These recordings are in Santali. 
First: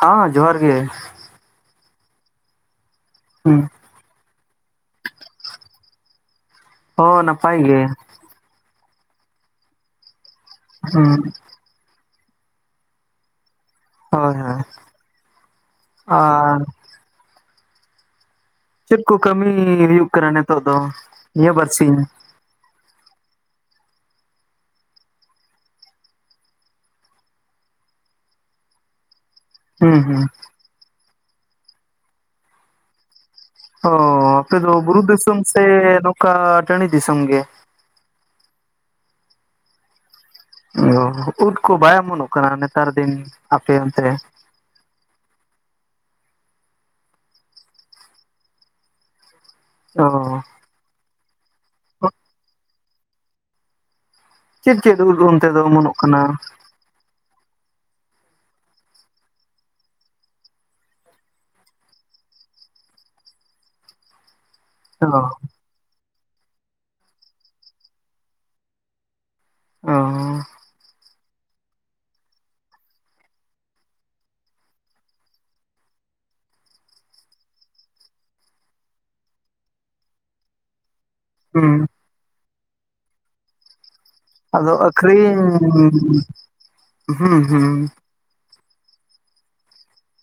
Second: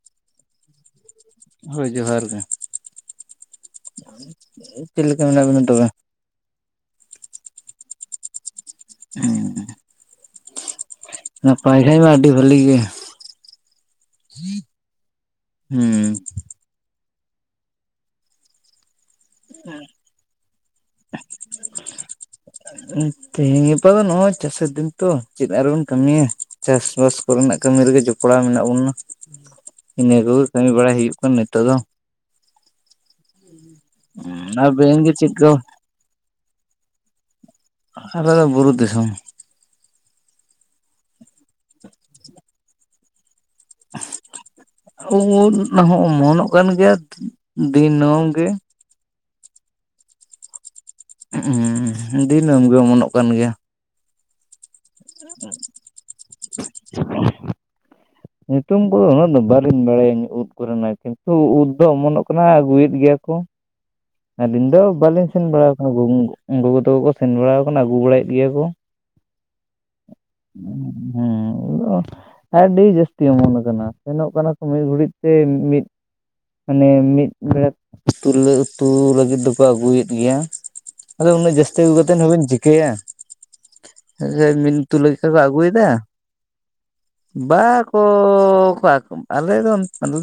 ᱦᱮᱸ ᱡᱚᱦᱟᱨ ᱜᱮ ᱦᱳᱭ ᱡᱚᱦᱟᱨ ᱜᱮ ᱦᱩᱸ ᱪᱮᱫ ᱞᱮᱠᱟ ᱢᱮᱱᱟᱜ ᱵᱤᱱᱟ ᱛᱚᱵᱮ? ᱦᱚ ᱱᱟᱯᱟᱭ ᱜᱮ ᱦᱩ ᱦᱩᱸ ᱱᱟᱯᱟᱭ ᱦᱮ ᱢᱟ ᱟᱹᱰᱤ ᱵᱷᱟᱞᱮ ᱜᱮ ᱦᱳᱭ ᱦᱳᱭ ᱦᱩᱸ ᱟᱨ ᱪᱮᱫ ᱠᱚ ᱠᱟᱹᱢᱤ ᱦᱩᱭᱩᱜ ᱠᱟᱱᱟ ᱱᱤᱛᱚᱜ ᱫᱚ ᱱᱤᱭᱟᱹ ᱵᱟᱨ ᱥᱤᱧ? ᱛᱮᱦᱤᱧ ᱜᱟᱯᱟ ᱫᱚ ᱱᱚᱜᱼᱚᱭ ᱪᱟᱥᱟ ᱫᱤᱱ ᱛᱚ ᱪᱮᱫ ᱟᱨᱵᱚᱱ ᱠᱟᱹᱢᱤᱭᱟ ᱪᱟᱥᱵᱟᱥ ᱠᱚᱨᱮᱱᱟᱜ ᱠᱟᱹᱢᱤ ᱨᱮᱜᱮ ᱡᱚᱯᱲᱟᱣ ᱢᱮᱱᱟᱜ ᱵᱚᱱᱟ ᱦᱩᱸ ᱤᱱᱟᱹ ᱦᱩᱸ ᱠᱚᱜᱮ ᱠᱟᱹᱢᱤ ᱵᱟᱲᱟᱭ ᱦᱩᱭᱩᱜ ᱠᱟᱱᱟ ᱱᱤᱛᱚᱜ ᱫᱚ᱾ ᱚ ᱟᱯᱮ ᱫᱚ ᱵᱩᱨᱩ ᱟᱵᱮᱱ ᱜᱮ ᱪᱮᱫ ᱫᱤᱥᱚᱢ ᱠᱚ ᱥᱮ ᱱᱚᱝᱠᱟ ᱴᱟᱺᱰᱤ ᱫᱤᱥᱚᱢ ᱜᱮ? ᱟᱞᱮ ᱫᱚ ᱵᱩᱨᱩ ᱫᱤᱥᱚᱢ ᱚᱸ ᱩᱰ ᱠᱚ ᱵᱟᱭ ᱚᱢᱚᱱᱚᱜ ᱠᱟᱱᱟ ᱱᱮᱛᱟᱨ ᱫᱤᱱ ᱟᱯᱮ ᱚᱱᱛᱮ? ᱩᱸ ᱩᱸ ᱦᱚᱸ ᱚᱢᱚᱱᱚᱜ ᱠᱟᱱ ᱜᱮᱭᱟ ᱫᱤᱱᱟᱹᱢ ᱜᱮ ᱚᱻ ᱩᱸ ᱫᱤᱱᱟᱹᱢ ᱜᱮ ᱚᱢᱚᱱᱚᱜ ᱠᱟᱱ ᱜᱮᱭᱟ ᱪᱮᱫ ᱪᱮᱫ ᱩᱫ ᱚᱱᱛᱮ ᱫᱚ ᱚᱢᱚᱱᱚᱜ ᱠᱟᱱᱟ? [inaudible] ᱧᱩᱛᱩᱢ ᱠᱚᱫᱚ ᱩᱱᱟᱹᱜ ᱫᱚ ᱵᱟᱹᱞᱤᱧ ᱵᱟᱲᱟᱭᱟᱧ ᱩᱫ ᱠᱚᱨᱮᱱᱟᱜ ᱠᱤᱱᱛᱩ ᱩᱫ ᱫᱚ ᱚᱢᱚᱱᱚᱜ ᱠᱟᱱᱟ ᱟᱹᱜᱩᱭᱮᱫ ᱜᱮᱭᱟ ᱠᱚ [inaudible] ᱟᱹᱞᱤᱧ ᱫᱚ ᱚ ᱵᱟᱞᱤᱧ ᱥᱮᱱ ᱵᱟᱲᱟ ᱠᱟᱱᱟ ᱜᱚᱸᱜᱩ ᱜᱚᱜᱚ ᱛᱟᱠᱚ ᱠᱚ ᱥᱮᱱ ᱵᱟᱲᱟ ᱟᱠᱟᱱᱟ ᱟᱹᱜᱩ ᱵᱟᱲᱟᱭᱮᱫ ᱜᱮᱭᱟ ᱠᱚ ᱚᱸᱻ ᱦᱩ [unintelligible] ᱟᱹᱰᱤ ᱡᱟᱹᱥᱛᱤ ᱚᱢᱚᱱ ᱟᱠᱟᱱᱟ ᱥᱮᱱᱚᱜ ᱠᱟᱱᱟ ᱠᱚ ᱢᱤᱫ ᱜᱷᱟᱹᱲᱤᱡ ᱛᱮ ᱢᱤᱫ ᱢᱟᱱᱮ ᱢᱤᱫ ᱵᱮᱲᱟ ᱛᱩᱞᱟᱹ ᱩᱛᱩ ᱞᱟᱹᱜᱤᱫ ᱫᱚᱠᱚ ᱟᱹᱜᱩᱭᱮᱫ ᱜᱮᱭᱟ ᱟᱫᱚ ᱩᱱᱟᱹᱜ ᱦᱩᱸ ᱡᱟᱹᱥᱛᱤ ᱟᱹᱜᱩ ᱠᱟᱛᱮᱫ ᱦᱚᱸ ᱵᱤᱱ ᱪᱤᱠᱟᱹᱭᱟ ᱟᱫᱚ [unintelligible] [unintelligible] ᱟᱹᱠᱷᱨᱤᱧ ᱟᱹᱜᱩᱭᱮᱫᱟ ᱦᱩᱸ ᱵᱟ ᱦᱩᱸ ᱠᱚ ᱠᱚᱣᱟᱠᱚ ᱟᱞᱮ ᱫᱚ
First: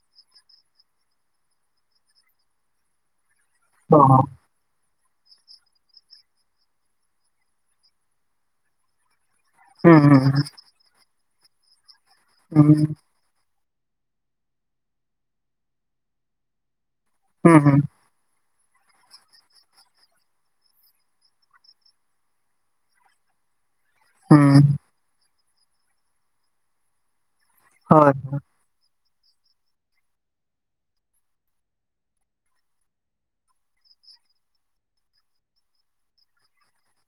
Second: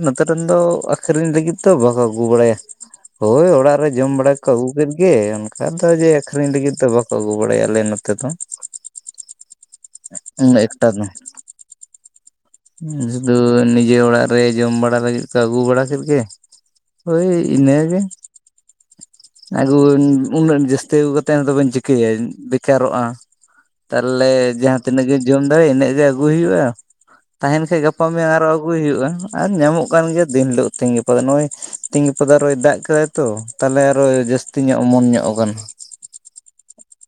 ᱱᱚᱛᱮ ᱨᱮᱱ ᱫᱚ ᱟᱹᱠᱷᱨᱤᱧ ᱞᱟᱹᱜᱤᱫ ᱫᱚ ᱵᱟᱠᱚ ᱟᱹᱜᱩ ᱵᱟᱲᱟᱭᱟ ᱦᱳᱭ ᱚᱲᱟᱜ ᱚ ᱡᱚᱢ ᱵᱟᱲᱟ ᱠᱚ ᱟᱹᱜᱩ ᱠᱮᱫ ᱜᱮ ᱚᱱᱠᱟ ᱫᱚ ᱡᱮ ᱟᱹᱠᱷᱨᱤᱧ ᱞᱟᱹᱜᱤᱫ ᱫᱚ ᱵᱟᱠᱚ ᱟᱹᱜᱩ ᱵᱟᱲᱟᱭᱟ ᱟᱞᱮ ᱱᱚᱛᱮ ᱫᱚ᱾ ᱦᱩᱸ ᱦᱩᱸ ᱩᱢ ᱮᱠᱴᱟ ᱦᱩᱸ ᱫᱚ [inaudible] ᱳᱭ ᱱᱤᱡᱮ ᱚᱲᱟᱜ ᱨᱮ ᱡᱚᱢ ᱵᱟᱲᱟ ᱞᱟᱹᱜᱤᱫ ᱠᱚ ᱟᱹᱜᱩ ᱵᱟᱲᱟ ᱠᱮᱫ ᱜᱮ ᱦᱳᱭ ᱦᱩᱸ ᱦᱩᱸ ᱤᱱᱟᱹ ᱜᱮ ᱟᱜᱩ ᱩᱱᱟᱹᱜ ᱡᱟᱹᱥᱛᱤ ᱟᱹᱜᱩ ᱠᱟᱛᱮᱫ ᱦᱚᱸ ᱛᱚ ᱵᱮᱱ ᱪᱤᱠᱟᱹᱭᱟ ᱵᱮᱠᱟᱨᱚᱜᱼᱟ ᱛᱟᱦᱚᱞᱮ ᱦᱩᱸ ᱡᱟᱦᱟᱸ ᱛᱤᱱᱟᱹᱜ ᱜᱮ ᱡᱚᱢ ᱫᱟᱲᱤᱜ ᱤᱱᱟᱹᱜ ᱜᱮ ᱟᱹᱜᱩᱭ ᱦᱩᱭᱩᱜᱼᱟ, ᱛᱟᱦᱮᱱ ᱠᱷᱟᱡ ᱜᱟᱯᱟ ᱦᱳᱭ ᱢᱮᱭᱟᱝ ᱟᱨᱚᱼᱼ ᱟᱹᱜᱩᱭ ᱦᱩᱭᱩᱜᱼᱟ ᱟᱨ ᱧᱟᱢᱚᱜ ᱠᱟᱱ ᱜᱮᱭᱟ ᱫᱤᱱ ᱦᱤᱞᱳᱜ ᱛᱤᱧ ᱜᱟᱯᱟ ᱫᱚ ᱱᱚᱜᱼᱚᱭ ᱛᱤᱧ ᱜᱟᱯᱟ ᱫᱚ ᱟᱨᱚᱭ ᱫᱟᱜ ᱠᱟᱫᱟᱭᱼᱼ ᱛᱚ ᱛᱟᱦᱚᱞᱮ ᱟᱨᱚ ᱡᱟᱹᱥᱛᱤ ᱧᱚᱜ ᱚᱢᱚᱱ ᱧᱚᱜ ᱟᱠᱟᱱᱟ ᱾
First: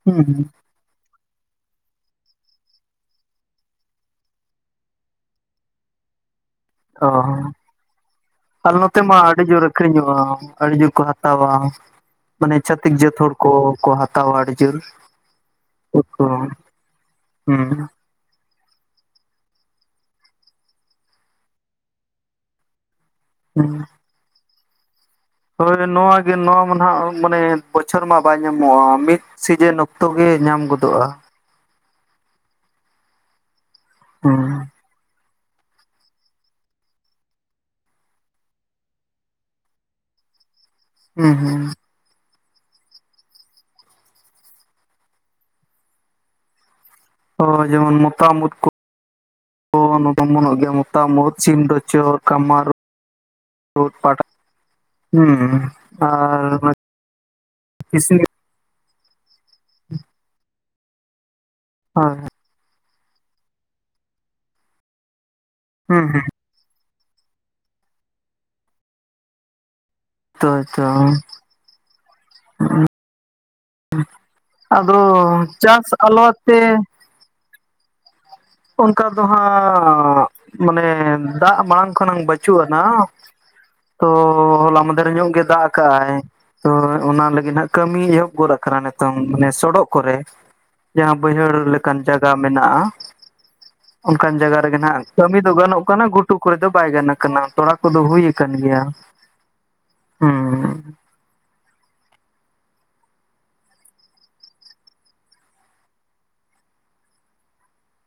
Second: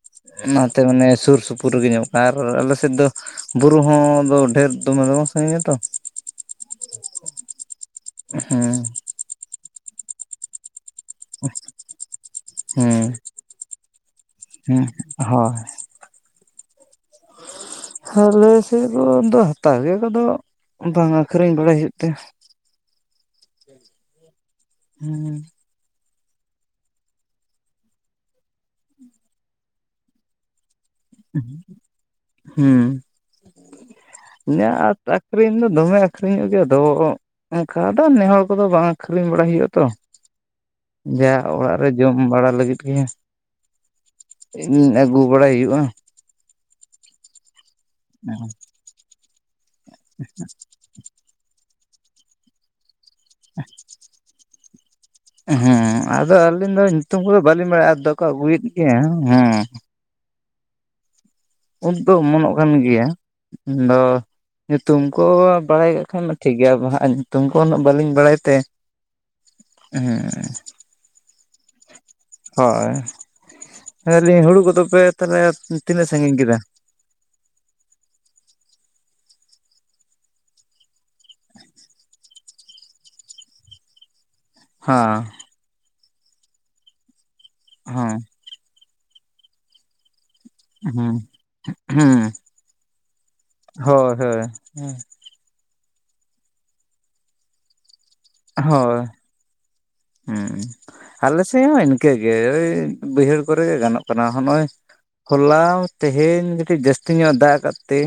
ᱦᱩᱸ ᱚᱱᱟᱛᱮ ᱢᱟᱱᱮ ᱥᱩᱨ ᱥᱩᱯᱩᱨ ᱨᱮᱜᱮ ᱧᱟᱢᱚᱜᱼᱼ ᱟᱨ ᱟᱞᱮ ᱥᱮᱫ ᱫᱚ ᱵᱩᱨᱩ ᱦᱚᱸ ᱫᱚ ᱰᱷᱮᱨ ᱫᱚᱢᱮ ᱫᱚ ᱵᱟᱝ ᱥᱟᱺᱜᱤᱧᱟ ᱛᱚ ᱚᱻ ᱟᱞᱮ ᱱᱚᱛᱮ ᱢᱟ ᱟᱰᱤ ᱡᱳᱨ ᱟᱹᱠᱷᱨᱤᱧᱚᱜᱼᱟ ᱟᱹᱰᱤ ᱡᱳᱨ ᱠᱚ ᱦᱟᱼᱼ ᱛᱟᱣᱟ ᱢᱟᱱᱮ ᱪᱷᱟᱹᱛᱤᱠ ᱦᱩᱸ ᱡᱟᱹᱛ ᱦᱚᱲ ᱠᱚ ᱠᱚ ᱦᱟᱛᱟᱣᱟ ᱟᱹᱰᱤ ᱡᱳᱨ ᱦᱚᱸ [unintelligible] ᱦᱩᱸ ᱟᱞᱮ ᱥᱮᱫ ᱫᱚ ᱦᱟᱛᱟᱣ ᱜᱮᱭᱟ ᱠᱚᱫᱚ ᱵᱟᱝ ᱟᱹᱠᱷᱨᱤᱧ ᱵᱟᱲᱟᱭ ᱦᱩᱭᱩᱜ ᱛᱮ [inaudible] [inaudible] ᱦᱳᱭ ᱱᱚᱣᱟ ᱜᱮ ᱱᱚᱣᱟ ᱢᱟ ᱱᱟᱦᱟᱜ ᱢᱟᱱᱮ ᱵᱚᱪᱷᱚᱨ ᱢᱟ ᱵᱟᱭ ᱧᱟᱢᱚᱜᱼᱟ, ᱢᱤᱫᱼᱼ ᱥᱤᱡᱤᱱ ᱚᱠᱛᱚ ᱜᱮ ᱧᱟᱢ ᱜᱚᱫᱚᱜᱼᱟ ᱦᱩᱸ ᱦᱩᱸ [unintelligible] ᱟᱹᱠᱷᱨᱤᱧ ᱫᱚ ᱫᱚᱢᱮ ᱟᱹᱠᱷᱨᱤᱧᱚᱜ ᱜᱮᱭᱟ ᱟᱫᱚ ᱚᱱᱠᱟ ᱫᱚ ᱱᱮ ᱦᱚᱲ ᱠᱚᱫᱚ ᱵᱟᱝ ᱟᱹᱠᱷᱨᱤᱧ ᱵᱟᱲᱟᱭ ᱦᱩᱭᱩᱜᱼᱟ ᱛᱚ ᱡᱟ ᱦᱩᱸ ᱦᱩᱸ ᱚᱲᱟᱜ ᱨᱮᱼᱼ ᱡᱚᱢ ᱵᱟᱲᱟ ᱞᱟᱹᱜᱤᱫ ᱜᱤ ᱟᱹᱜᱩ ᱵᱟᱲᱟᱭ ᱦᱩᱭᱩᱜᱼᱟ ᱚ ᱡᱮᱢᱚᱱ ᱢᱚᱛᱟᱢ ᱩᱛ ᱠᱩ [unintelligible] ᱜᱮᱭᱟ ᱯᱚᱛᱟᱢ ᱩᱫ ᱥᱤᱢᱰᱚᱪᱚ ᱠᱟᱢᱟᱨ ᱩᱫ [unintelligible] ᱦᱩᱸ ᱦᱮᱸ - ᱮᱸ ᱟᱫᱚ ᱟᱨ ᱚᱱᱟ ᱟᱹᱞᱤᱧ ᱫᱚ ᱧᱩᱛᱩᱢ ᱠᱚᱫᱚ ᱵᱟᱹᱞᱤᱧ ᱵᱟᱲᱟᱭᱟ ᱟᱫᱚ ᱠᱚ ᱠᱤᱥᱱᱤ ᱟᱹᱜᱩᱭᱮᱫ ᱜᱮᱭᱟ ᱩᱸᱢᱼᱼ ᱩᱫ ᱫᱚ ᱦᱳᱭ ᱚᱢᱚᱱᱚᱜ ᱠᱟᱱ ᱜᱮᱭᱟ, ᱟᱫᱚ ᱧᱩᱛᱩᱢ ᱠᱚ ᱵᱟᱲᱟᱭ ᱦᱩᱸ ᱠᱟᱜ ᱦᱩᱸ ᱠᱷᱟᱱᱼᱼ ᱴᱷᱤᱠ ᱜᱮᱭᱟ ᱵᱚ ᱦᱟᱜ ᱧᱩᱛᱩᱢ ᱠᱚ ᱩᱱᱟᱹᱜ ᱵᱟᱹᱞᱤᱧ ᱵᱟᱲᱟᱭ ᱛᱮ ᱦᱮᱸ, [unintelligible] ᱦᱳᱭ [unintelligible] ᱦᱩᱲᱩ ᱟᱫᱚ ᱠᱚᱫᱚᱯᱮ ᱛᱟᱦᱞᱮ ᱪᱟᱥ ᱛᱤᱱᱟᱹᱜ ᱟᱞᱚ ᱥᱟᱺᱜᱤᱧ ᱠᱮᱫᱟ ᱛᱮ ᱚᱱᱠᱟ ᱫᱚ ᱦᱟᱸᱜ ᱢᱟᱱᱮ ᱫᱟᱜ ᱢᱟᱲᱟᱝ ᱠᱷᱚᱱᱟᱝ ᱵᱟᱹᱪᱩᱜ ᱱᱟᱦᱟᱜ [inaudible] ᱛᱚ ᱦᱚᱞᱟ ᱢᱟᱫᱷᱮᱨ ᱦᱮᱸ ᱧᱚᱜ ᱜᱮ ᱫᱟᱜ ᱟᱠᱟᱜ ᱟᱭ ᱛᱚ ᱚᱱᱟ ᱞᱟᱹᱜᱤᱫ ᱦᱟᱸᱜ ᱠᱟᱹᱢᱤ ᱦᱮᱸ ᱮᱦᱚᱵ ᱜᱚᱫ ᱟᱠᱟᱱᱟ ᱱᱤᱛᱚᱝ ᱢᱟᱱᱮ ᱥᱚᱰᱚᱜ ᱠᱚᱨᱮ ᱦᱩᱸ ᱡᱟᱦᱟᱸ ᱵᱟᱹᱭᱦᱟᱹᱲ ᱞᱮᱠᱟᱱ ᱦᱩᱸ ᱡᱟᱜᱟ ᱢᱮᱱᱟᱜᱼᱟ ᱦᱳᱭ ᱚᱱᱠᱟᱱ ᱦᱳᱭ ᱡᱟᱜᱟ ᱨᱮᱜᱮ ᱱᱟᱦᱟᱸᱜ ᱠᱟᱹᱢᱤ ᱫᱚ ᱜᱟᱱᱚᱜ ᱠᱟᱱᱟ ᱜᱷᱩᱴᱩ ᱠᱚᱨᱮ ᱫᱚ ᱵᱟᱭ ᱜᱟᱱ ᱠᱟᱱᱟ ᱛᱚᱲᱟ ᱠᱚᱫᱚ ᱦᱩᱭ ᱟᱠᱟᱱ ᱜᱮᱭᱟ ᱦᱳᱭ ᱦᱩᱸ ᱟᱞᱮ ᱥᱮᱫ ᱦᱚᱸ ᱤᱱᱠᱟᱹᱜᱮ ᱳᱭ ᱵᱟᱹᱭᱦᱟᱹᱲ ᱠᱚᱨᱮᱜᱮ ᱜᱟᱱᱚᱜ ᱠᱟᱱᱟ ᱦᱚᱸ ᱱᱚᱜᱼᱚᱭ ᱦᱚᱞᱟ ᱛᱮᱦᱮᱧ ᱠᱟᱹᱴᱤᱡ ᱡᱟᱹᱥᱛᱤ ᱧᱚᱜ ᱫᱟᱜ ᱟᱠᱟᱜ ᱛᱮ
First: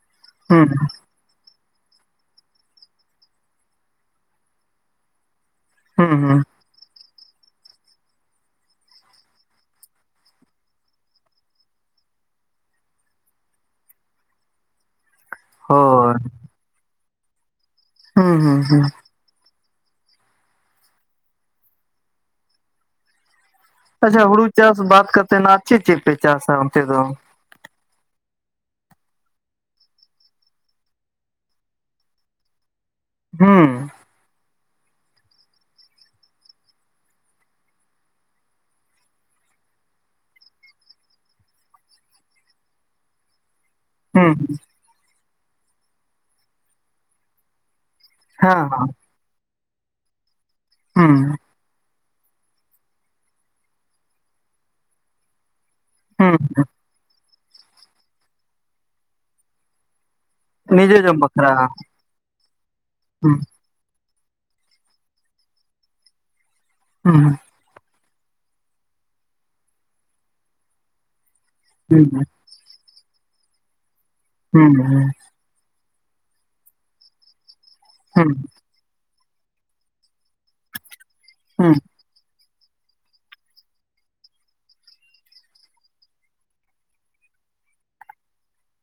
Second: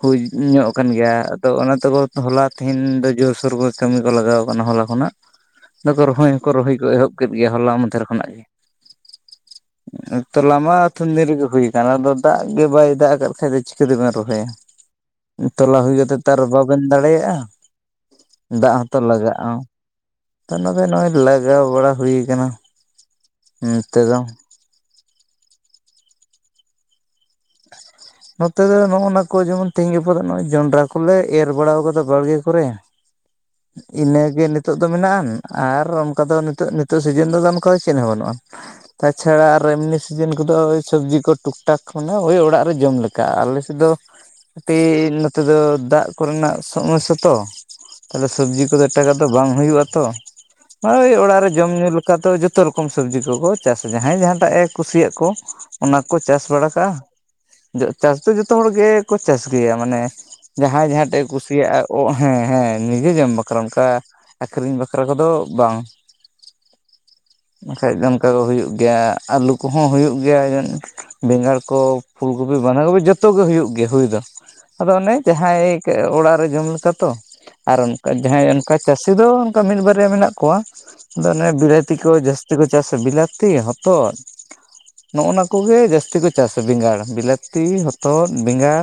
ᱦᱩᱭ ᱧᱚᱜ ᱦᱩᱸ ᱟᱠᱟᱱ ᱜᱮᱭᱟ ᱾ ᱛᱚ ᱚᱱᱟ ᱛᱮᱠᱚ ᱦᱚᱞᱟ ᱛᱮᱦᱤᱱ ᱫᱚ ᱡᱳᱨᱥᱳᱨ ᱠᱚ ᱠᱟᱹᱢᱤ ᱠᱚ ᱞᱟᱜᱟᱣ ᱠᱟᱱᱟ ᱦᱚᱞᱟ ᱠᱷᱚᱱᱟᱜ ᱫᱚᱠᱚ ᱦᱩᱸ ᱨᱚᱦᱚᱭ ᱦᱩᱸ ᱦᱚᱸᱠᱚ ᱨᱚᱦᱚᱭ ᱠᱚ ᱮᱦᱚᱵ ᱠᱮᱫ ᱜᱮᱭᱟ ᱦᱚᱞᱟ ᱢᱟᱫᱷᱮᱨ ᱠᱷᱚᱱᱟᱜ ᱜᱮ ᱛᱚᱞᱟᱢᱟ ᱟᱹᱛᱷᱟᱹᱱ ᱫᱤᱱ ᱨᱮᱜᱮ ᱦᱩᱭ ᱟᱠᱟᱱ ᱟᱫᱚ ᱫᱟᱜ ᱜᱮ ᱵᱟᱭ ᱫᱟᱜ ᱟᱠᱟᱫ ᱠᱷᱟᱡ ᱫᱚ ᱪᱤᱠᱟᱹᱛᱮᱵᱮᱱ ᱨᱚᱦᱚᱭᱟ ᱛᱚᱞᱟ ᱦᱩᱭ ᱦᱳᱭ ᱠᱟᱛᱮ ᱛᱚ ᱟᱨ ᱵᱟᱵᱮᱱ ᱫᱟᱲᱮᱭᱟᱜᱼᱟ ᱦᱩᱸ ᱦᱩᱸ ᱫᱟᱜ ᱦᱩᱸ ᱦᱚᱸᱛᱚ ᱞᱟᱜᱟᱜᱼᱟ ᱛᱚ ᱚᱱᱟᱜᱮ ᱱᱚᱜᱼᱚᱭ ᱞᱟᱜᱟᱣ ᱵᱟᱲᱟ ᱦᱩᱭ ᱟᱠᱟᱱᱟ ᱟᱪᱪᱷᱟ ᱦᱩᱲᱩ ᱪᱟᱥ ᱵᱟᱫ ᱠᱟᱛᱮ ᱪᱮ ᱪᱮᱫᱯᱮ ᱪᱟᱥᱟ ᱚᱱᱛᱮ ᱫᱚ? ᱱᱚᱛᱮ ᱫᱚ ᱱᱚᱜᱼ ᱚᱱᱟ ᱠᱚ ᱡᱮᱢᱚᱱ ᱛᱮᱦᱤᱧ ᱜᱟᱯᱟ ᱫᱚ ᱱᱚᱜᱼᱚᱭ ᱡᱚᱱᱰᱨᱟ ᱠᱚᱞᱮ ᱮᱨ ᱵᱟᱲᱟᱣ ᱟᱠᱟᱫᱟ ᱵᱟᱲᱜᱮ ᱠᱚᱨᱮ ᱦᱩᱸ ᱤᱱᱟᱹᱜᱮ ᱱᱤᱛᱚᱜ ᱫᱚ ᱢᱮᱱᱟᱜ ᱟᱨ ᱚᱱᱠᱟ ᱫᱚ ᱱᱤᱛᱚᱜ ᱱᱤᱛᱚᱜ ᱥᱤᱡᱤᱱ ᱫᱚ ᱚᱱᱠᱟ ᱪᱮᱫ ᱦᱚᱸ ᱵᱟᱹᱱᱩᱜᱼᱟ ᱛᱟᱪᱷᱟᱲᱟ ᱟᱨ ᱮᱢᱱᱤ ᱥᱤᱡᱤᱱ ᱠᱚᱫᱚ ᱳᱭ ᱥᱚᱵᱽᱡᱤ ᱠᱚ ᱴᱩᱠᱴᱟᱠ [unintelligible] ᱳᱭ ᱚᱲᱟᱜ ᱡᱚᱢ ᱞᱮᱠᱟ ᱟᱞᱮ ᱥᱮᱫ ᱫᱚ ᱦᱩᱸ ᱦᱮᱸ [inaudible] ᱠᱟᱹᱴᱤᱡ ᱱᱚᱛᱮ ᱫᱚ ᱫᱟᱜ ᱠᱚᱨᱮᱱᱟᱜ ᱥᱚᱢᱚᱥᱥᱟ ᱛᱚ, ᱛᱟᱦᱚᱞᱮ ᱥᱚᱵᱽᱡᱤ ᱦᱮᱸ ᱠᱚᱫᱚ [unintelligible] ᱫᱚ ᱵᱟᱝ ᱦᱩᱭᱩᱜ-ᱟ ᱛᱚ ᱾ [inaudible] ᱳᱭ ᱦᱩᱸ ᱚᱲᱟᱜ ᱨᱮ ᱡᱚᱢ ᱧᱩ ᱞᱮᱠᱟ ᱫᱚ ᱡᱚᱛᱚ ᱨᱚᱠᱚᱢ ᱥᱚᱵᱽᱡᱤ ᱠᱚᱠᱚ ᱪᱟᱥᱟ, ᱡᱟᱦᱟᱸᱭ ᱡᱟᱦᱟᱸᱴᱟᱜ ᱮ ᱠᱩᱥᱤᱭᱟᱜ ᱠᱚ ᱚᱱᱟᱠᱚ ᱦᱩᱸ ᱪᱟᱥ ᱵᱟᱲᱟ ᱠᱟᱜ-ᱟ ᱾ [inaudible] ᱪᱟᱥ ᱫᱚ ᱡᱚᱛᱚ ᱦᱚᱲ ᱜᱮᱠᱚ ᱪᱟᱥ ᱜᱮᱭᱟ, ᱢᱟᱱᱮ ᱡᱟᱦᱟᱸᱭ ᱱᱤᱡᱮ ᱡᱚᱢ ᱡᱟᱦᱟᱸᱴᱟᱜ ᱮ ᱵᱟᱠᱷᱨᱟ ᱠᱩᱥᱤᱭᱟᱜ-ᱟ, ᱚ ᱦᱮᱸ ᱦᱮᱸ ᱱᱤᱡᱮ ᱦᱩᱸ ᱡᱚᱢ ᱵᱟᱠᱷᱨᱟ ᱚᱱᱠᱟ ᱟᱹᱠᱷᱨᱤᱧ ᱵᱟᱠᱷᱨᱟ ᱠᱚᱫᱚ ᱵᱟᱝ ᱾ [inaudible] ᱦᱩᱸ ᱦᱩᱸ ᱾ ᱵᱟᱠᱷᱟᱡ ᱫᱚ ᱚᱱᱠᱟ ᱦᱩᱭᱩᱜ ᱜᱮᱭᱟ, ᱟᱹᱞᱩ ᱠᱚᱦᱚᱸ ᱦᱩᱭᱩᱜ ᱜᱮᱭᱟ ᱵᱮᱸᱜᱟᱲ ᱠᱚ ᱦᱩᱸ ᱾ ᱠᱚᱯᱤ ᱵᱟᱸᱫᱷᱟ ᱠᱚᱯᱤ ᱡᱚᱛᱚ ᱜᱮ ᱦᱩᱭᱩᱜ ᱜᱮᱭᱟ ᱦᱩᱭ ᱫᱚ ᱦᱩᱸ ᱾ ᱟᱫᱚ ᱚᱱᱮ ᱡᱟᱦᱟᱸᱭ ᱚᱲᱟᱜ ᱨᱮ ᱡᱚᱢ ᱞᱮᱠᱟ ᱛᱚ ᱟᱨ ᱚᱱᱠᱟ ᱦᱩᱸ ᱡᱟᱦᱟᱸᱭ ᱚᱱᱠᱟ ᱪᱟᱹᱥᱤ ᱫᱚ ᱚᱱᱠᱟ ᱢᱤᱫ ᱵᱟᱨᱭᱟ ᱢᱮᱱᱟᱜ ᱠᱚᱣᱟ ᱾ ᱟᱫᱚ ᱚᱱᱮ ᱦᱩᱸ ᱵᱤᱞᱟᱹᱛᱤ ᱠᱚ ᱡᱟᱹᱥᱛᱤ ᱠᱚ ᱪᱟᱥᱟ ᱾ ᱵᱤᱞᱟᱹᱛᱤ, ᱦᱚᱛᱚᱫ ᱱᱚᱜ-ᱚᱱᱟ ᱠᱚᱜᱮ ᱡᱟᱹᱥᱛᱤ ᱠᱚ ᱪᱟᱥᱟ ᱵᱮᱸᱜᱟᱲ ᱾ ᱵᱤᱞᱟᱹᱛᱤ ᱦᱚᱛᱚᱫ ᱵᱮᱸᱜᱟᱲ